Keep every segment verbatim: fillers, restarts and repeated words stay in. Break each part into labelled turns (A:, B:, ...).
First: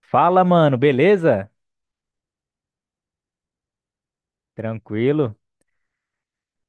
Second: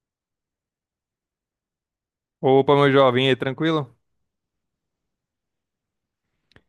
A: Fala, mano, beleza?
B: Opa, meu jovem, e aí, tranquilo?
A: Tranquilo?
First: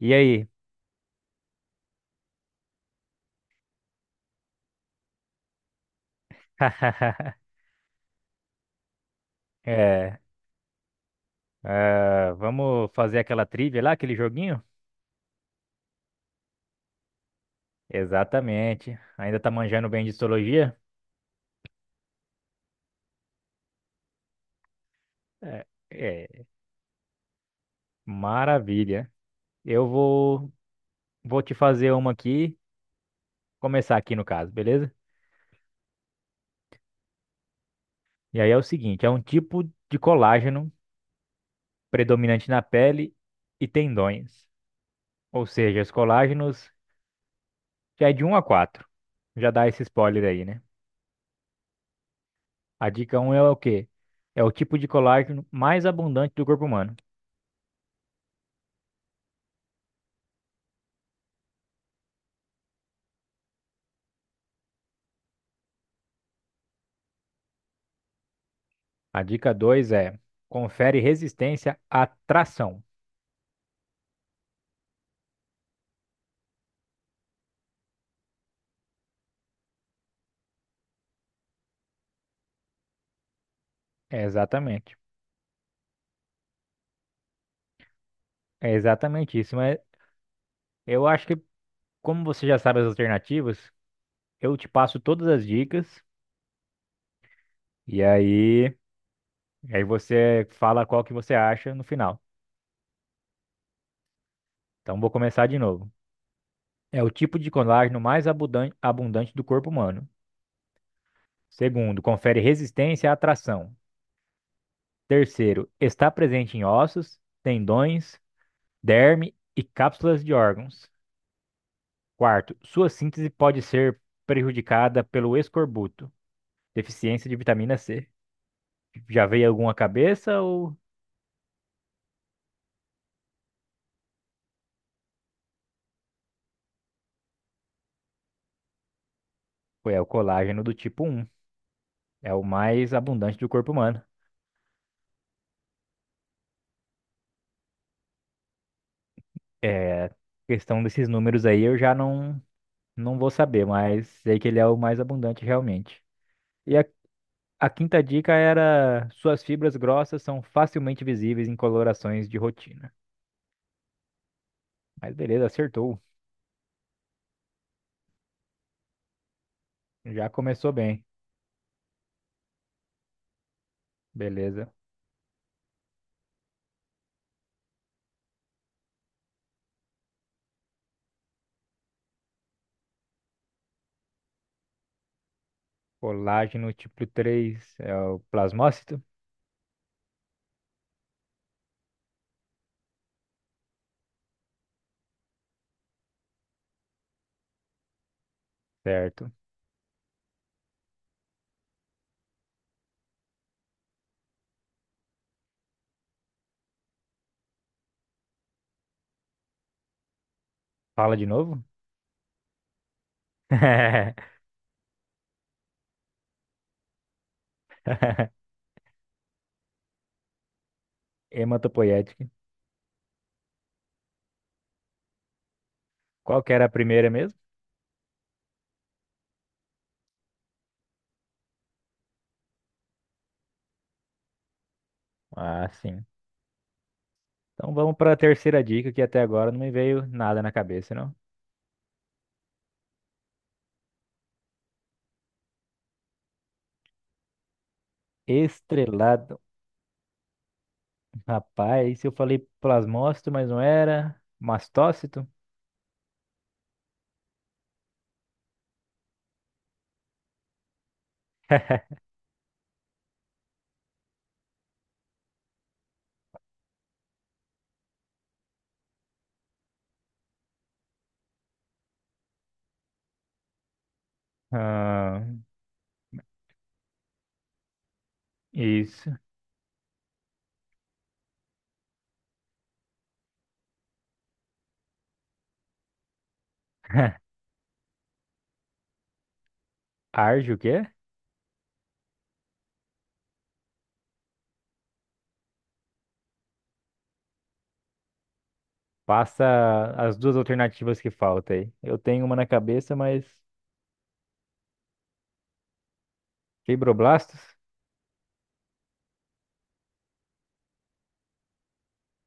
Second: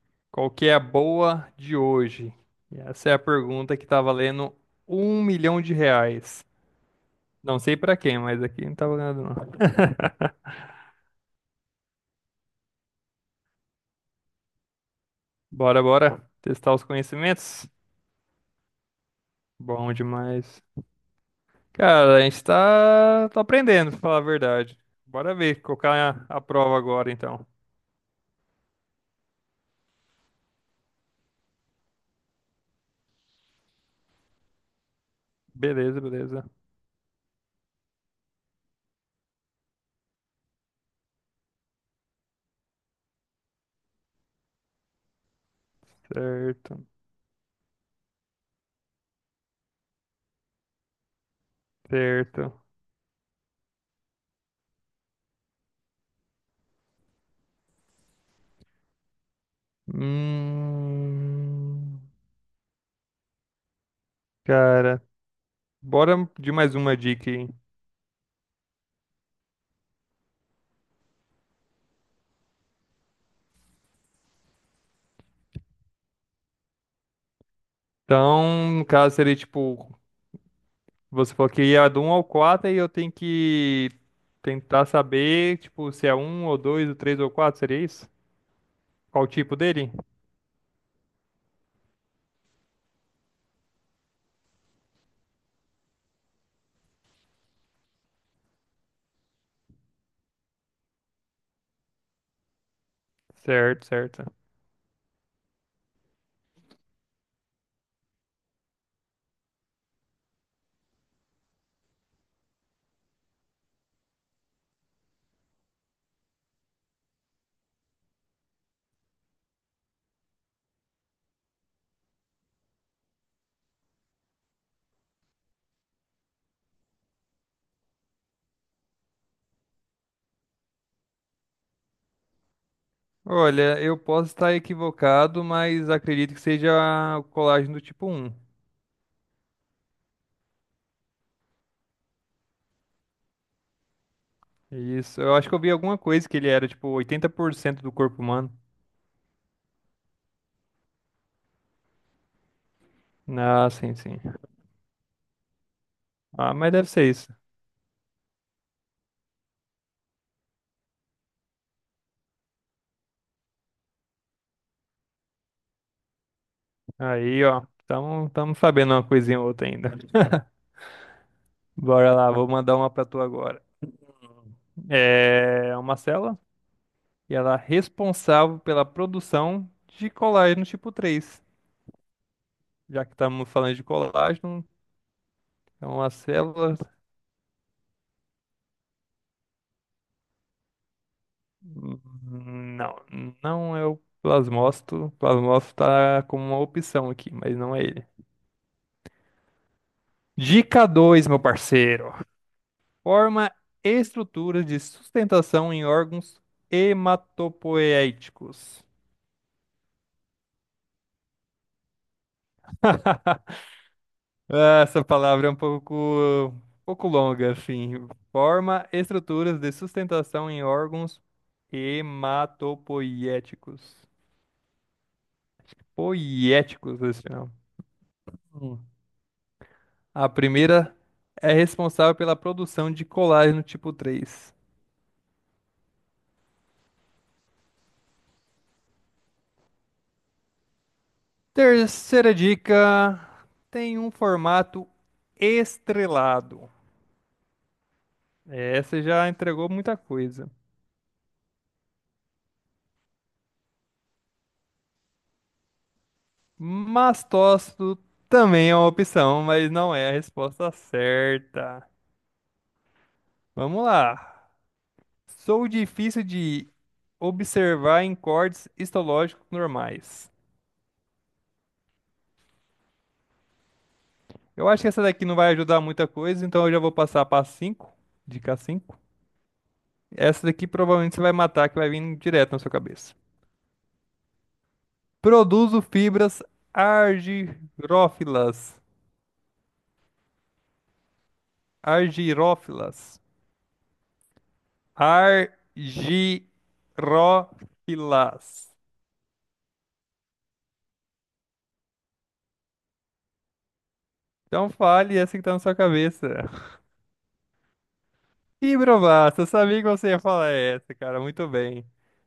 A: E aí?
B: Qual que é a boa de hoje? E Essa é a pergunta que tá valendo um milhão de reais. Não sei pra quem, mas aqui não tá valendo não.
A: É, ah, vamos fazer aquela trivia lá, aquele joguinho?
B: Bora, bora testar os conhecimentos?
A: Exatamente. Ainda tá manjando
B: Bom
A: bem de
B: demais.
A: histologia?
B: Cara, a gente tá, tá aprendendo, pra falar a verdade. Bora ver,
A: É,
B: colocar a, a
A: é,
B: prova agora então.
A: maravilha. Eu vou, vou te fazer uma aqui, começar aqui no caso, beleza?
B: Beleza, beleza.
A: E aí é o seguinte, é um tipo de colágeno predominante na pele e tendões. Ou seja, os colágenos
B: Certo,
A: já é de um a quatro. Já dá esse spoiler aí, né?
B: certo.
A: A dica um é o quê? É o tipo de colágeno mais abundante do corpo humano.
B: Hum, cara, bora de mais uma dica aí.
A: A dica dois é confere resistência à tração.
B: Então, no caso, seria tipo, você falou que ia do um ao quatro, e eu tenho que
A: É
B: tentar
A: exatamente.
B: saber, tipo, se é um ou dois ou três ou quatro seria isso?
A: É
B: Qual o
A: exatamente
B: tipo
A: isso. Mas
B: dele?
A: eu acho que, como você já sabe as alternativas, eu te passo todas as dicas e aí, e aí você fala qual que você acha no final.
B: Certo, certo.
A: Então vou começar de novo. É o tipo de colágeno mais abundan- abundante do corpo humano. Segundo, confere resistência à tração. Terceiro, está presente em ossos, tendões, derme e cápsulas de órgãos. Quarto, sua síntese pode ser prejudicada pelo escorbuto, deficiência de vitamina cê. Já veio alguma cabeça ou
B: Olha, eu posso estar equivocado, mas acredito que seja o colágeno do tipo um.
A: foi é o colágeno do tipo um. É o mais abundante do corpo humano.
B: Isso, eu acho que eu vi alguma coisa que ele era, tipo, oitenta por cento do corpo humano.
A: É, questão desses números aí eu já não não vou saber,
B: Ah, sim,
A: mas
B: sim.
A: sei que ele é o mais abundante realmente.
B: Ah, mas
A: E a,
B: deve ser isso.
A: a quinta dica era suas fibras grossas são facilmente visíveis em colorações de rotina. Mas beleza, acertou.
B: Aí, ó, estamos sabendo uma coisinha ou outra ainda.
A: Já começou bem.
B: Bora lá, vou mandar uma pra tu agora.
A: Beleza.
B: É uma célula e ela é responsável pela produção de colágeno tipo três. Já que estamos falando de colágeno, é uma
A: Colágeno
B: célula.
A: tipo três é o plasmócito?
B: hum, Não, não é o plasmócito. O plasmócito está como uma opção aqui, mas não é ele.
A: Certo.
B: Dica dois, meu parceiro. Forma estruturas de sustentação em órgãos hematopoéticos.
A: Fala de novo?
B: Ah, essa palavra é um pouco, um pouco longa, assim. Forma estruturas de sustentação em órgãos
A: Hematopoética.
B: hematopoiéticos.
A: Qual que era a
B: Poiéticos,
A: primeira
B: esse
A: mesmo?
B: não. Hum. A primeira é responsável pela produção de colágeno tipo três.
A: Ah, sim. Então vamos para a terceira dica, que até agora não me veio nada na cabeça, não.
B: Terceira dica, tem um formato estrelado. Essa já
A: Estrelado.
B: entregou muita coisa.
A: Rapaz, eu falei plasmócito, mas não era. Mastócito?
B: Mastócito também é uma opção, mas não é a resposta certa. Vamos lá. Sou difícil de observar em cortes histológicos normais. Eu acho que essa
A: Ah,
B: daqui não vai ajudar muita coisa, então eu já vou passar para cinco, dica cinco.
A: isso.
B: Essa daqui provavelmente você vai matar, que vai vir direto na sua cabeça. Produzo fibras argirófilas.
A: Arge o quê?
B: Argirófilas. Argirófilas.
A: Passa as duas alternativas que faltam aí. Eu tenho uma na cabeça, mas
B: Então fale essa que tá na sua cabeça.
A: fibroblastos?
B: Ih, Brovato, eu sabia que você ia falar essa, cara. Muito bem.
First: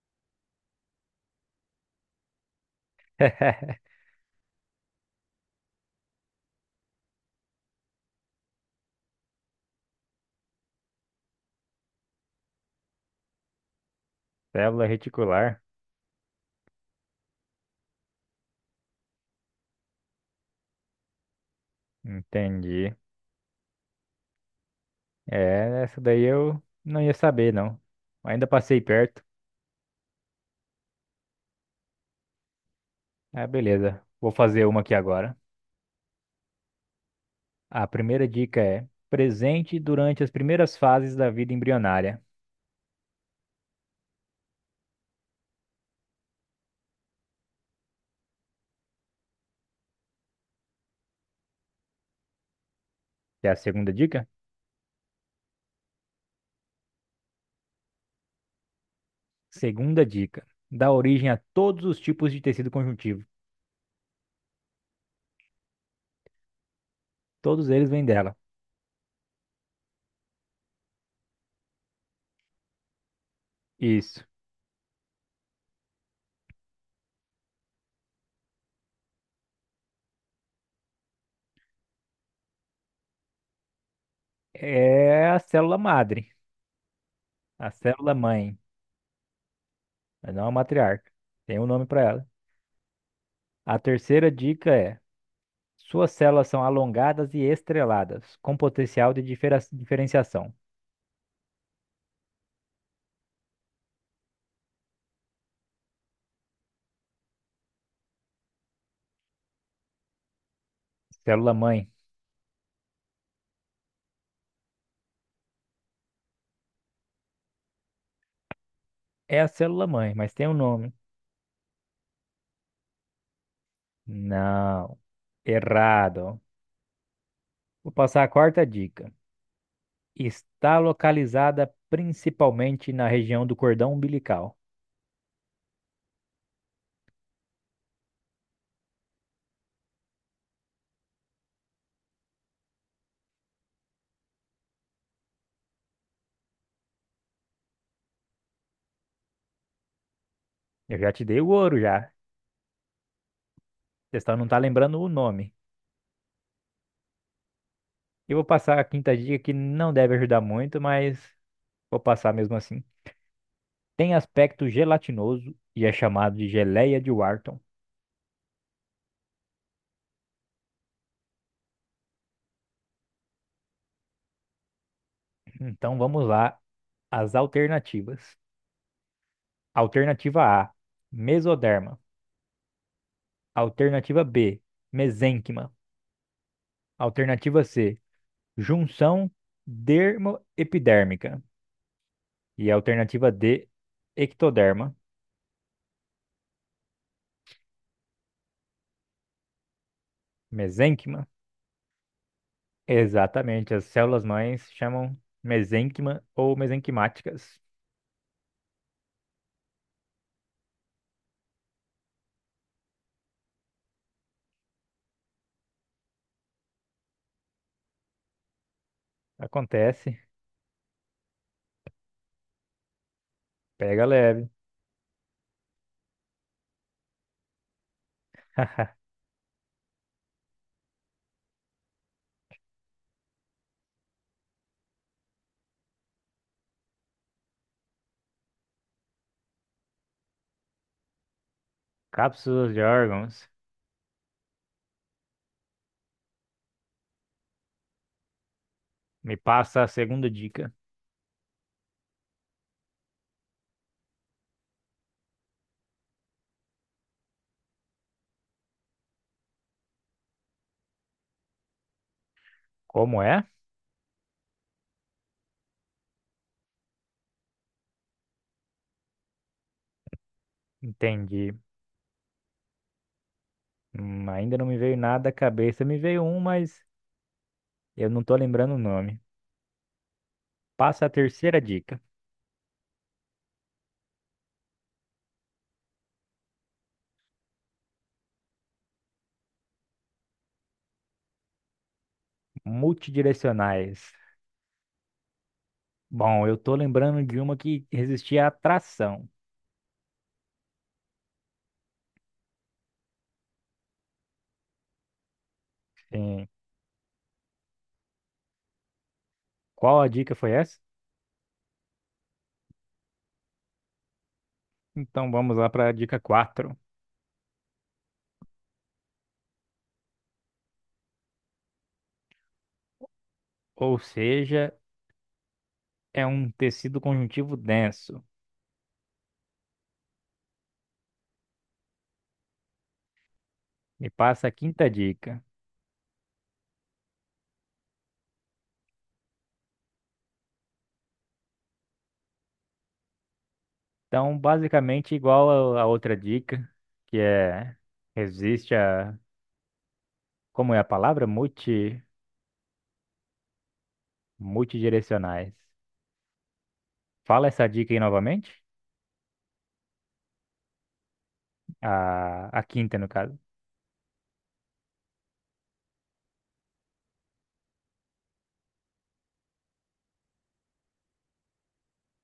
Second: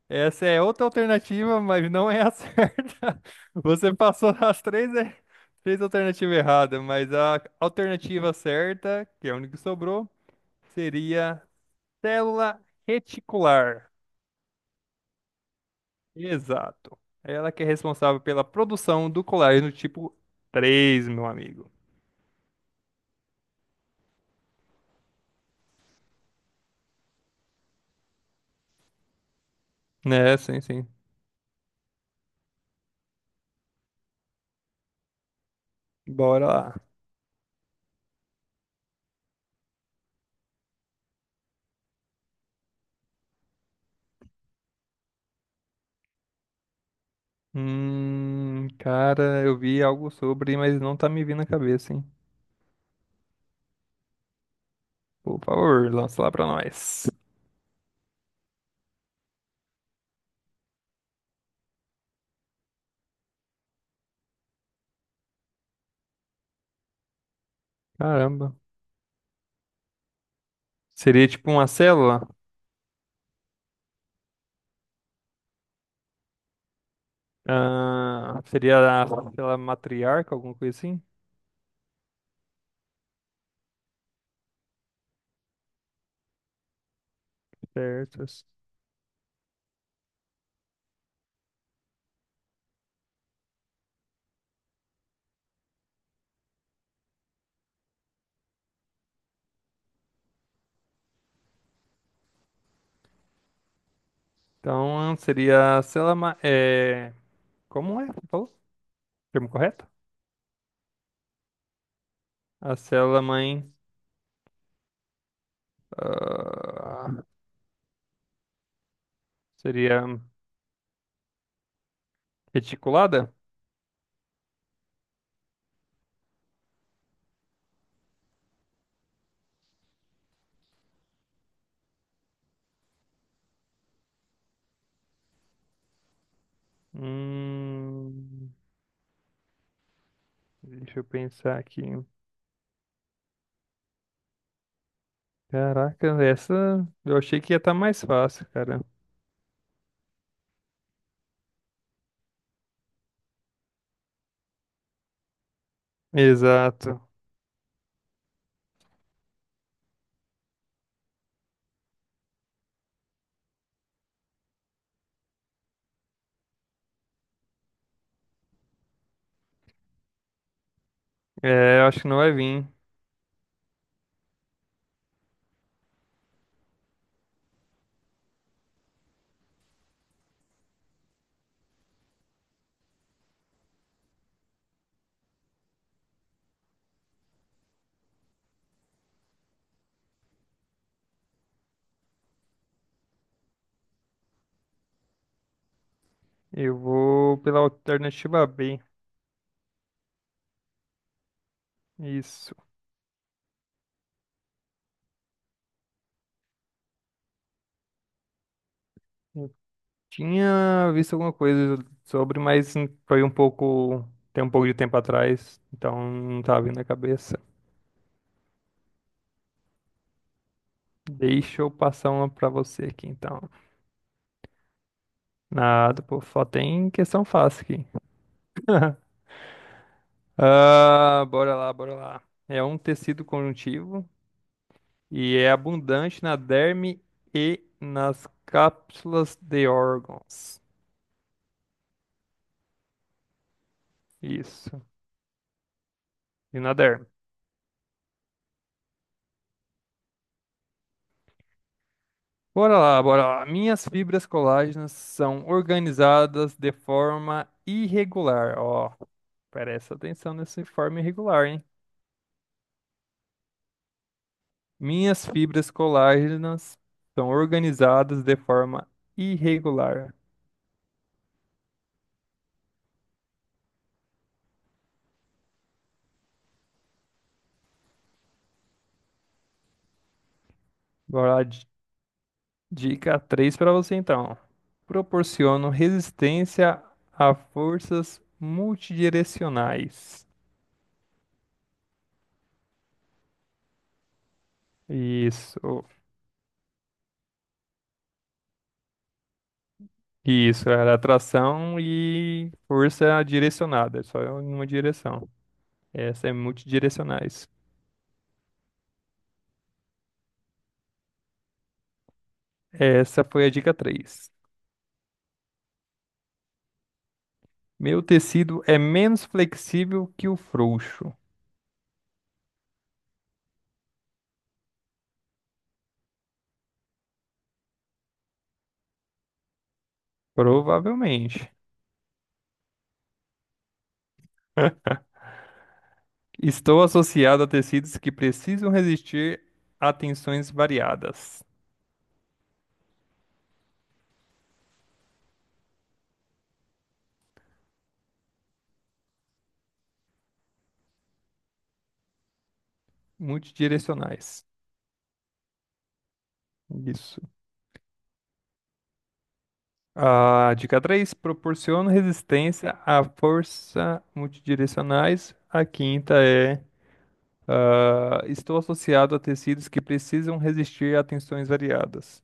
B: Essa é outra alternativa, mas não é a certa. Você passou as três, er- três alternativas erradas, mas a alternativa certa, que é a única que sobrou, seria célula reticular.
A: Célula reticular.
B: Exato. Ela que é responsável pela produção do colágeno tipo três, meu amigo.
A: Entendi. É, essa daí eu não ia saber, não. Ainda passei perto.
B: Né, sim, sim.
A: Ah, beleza. Vou fazer uma aqui agora.
B: Bora lá.
A: A primeira dica é presente durante as primeiras fases da vida embrionária.
B: Hum, cara, eu vi algo sobre, mas não tá me vindo na cabeça, hein?
A: Que é a segunda dica?
B: Por favor, lança lá pra nós.
A: Segunda dica. Dá origem a todos os tipos de tecido conjuntivo. Todos eles vêm dela.
B: Caramba. Seria tipo uma célula?
A: Isso.
B: Ah, seria a célula matriarca, alguma coisa assim?
A: É a célula madre, a célula
B: Certo.
A: mãe, mas não a matriarca. Tem um nome para ela. A terceira dica é suas células são alongadas e estreladas, com potencial de difera- diferenciação.
B: Então, seria a célula. ma- É... Como é? Você falou? Termo correto?
A: Célula-mãe.
B: A célula mãe. ah,
A: É a
B: Seria
A: célula-mãe, mas tem um nome.
B: reticulada?
A: Não, errado. Vou passar a quarta dica. Está localizada principalmente na região do cordão umbilical.
B: Hum, deixa eu pensar aqui. Caraca, essa eu achei que ia estar mais fácil, cara.
A: Eu já te dei o ouro já. Você só não tá lembrando o nome.
B: Exato.
A: Eu vou passar a quinta dica que não deve ajudar muito, mas vou passar mesmo assim. Tem aspecto gelatinoso e é chamado de geleia de Wharton.
B: É, eu acho que não vai vir.
A: Então vamos lá. As alternativas. Alternativa á, mesoderma. Alternativa bê, mesênquima. Alternativa cê, junção dermoepidérmica. E a alternativa dê, ectoderma,
B: Eu vou pela alternativa B.
A: mesênquima.
B: Isso.
A: Exatamente, as células-mães chamam mesênquima ou mesenquimáticas.
B: Eu tinha visto alguma coisa sobre, mas foi um pouco. Tem um pouco de tempo atrás, então não tá vindo na cabeça.
A: Acontece,
B: Deixa eu passar uma pra você aqui, então.
A: pega leve.
B: Nada, pô, só tem questão fácil aqui. Ah, bora lá, bora lá. É um tecido conjuntivo e é abundante na derme e nas cápsulas de órgãos.
A: Cápsulas de órgãos.
B: Isso. E na derme.
A: Me passa a segunda dica.
B: Bora lá, bora lá. Minhas fibras colágenas são organizadas de forma irregular. Ó, presta atenção nessa forma irregular, hein?
A: Como é?
B: Minhas fibras colágenas são organizadas de forma irregular.
A: Entendi. Hum, ainda não me veio nada à cabeça. Me veio um, mas eu não tô lembrando o nome. Passa a
B: Bora lá,
A: terceira
B: di-
A: dica.
B: dica três para você então. Proporcionam resistência a forças multidirecionais.
A: Multidirecionais.
B: Isso.
A: Bom, eu tô lembrando de uma que resistia à atração.
B: Isso, era atração e força direcionada, só em uma direção. Essa é
A: Sim.
B: multidirecionais.
A: Qual a dica foi essa?
B: Essa foi a dica três.
A: Então vamos lá para a dica quatro.
B: Meu tecido é menos flexível que o frouxo.
A: Ou seja, é um tecido conjuntivo denso.
B: Provavelmente.
A: Me passa a quinta dica.
B: Estou associado a tecidos que precisam resistir a tensões variadas.
A: Então, basicamente igual a a outra dica, que é resiste a, como é a palavra? Multi,
B: Multidirecionais.
A: multidirecionais.
B: Isso.
A: Fala essa dica aí novamente.
B: A dica três proporciona
A: A, a
B: resistência
A: quinta,
B: à
A: no caso.
B: força multidirecionais. A quinta é. Ah, estou associado a tecidos que precisam resistir a tensões variadas.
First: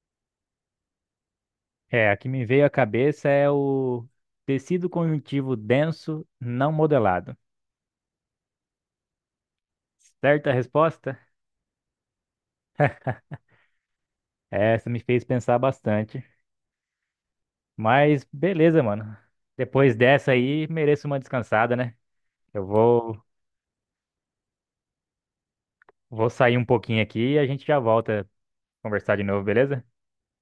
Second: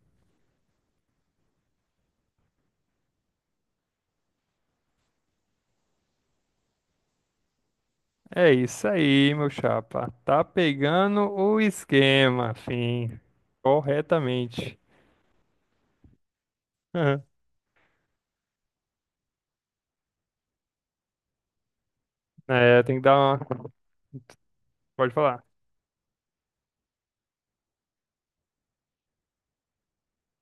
A: É, a que me veio à cabeça é o tecido conjuntivo denso não modelado.
B: É isso aí, meu chapa. Tá
A: Certa resposta?
B: pegando o esquema, fim. Corretamente.
A: Essa me fez pensar bastante.
B: Aham.
A: Mas beleza, mano. Depois dessa aí, mereço uma descansada, né? Eu
B: É, tem que dar
A: vou,
B: uma. Pode falar.
A: vou sair um pouquinho aqui e a gente já volta a conversar de novo, beleza?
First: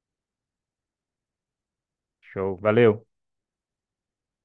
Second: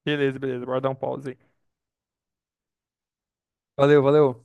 B: Beleza, beleza. Bora dar um pause aí.
A: Show, valeu.
B: Valeu, valeu.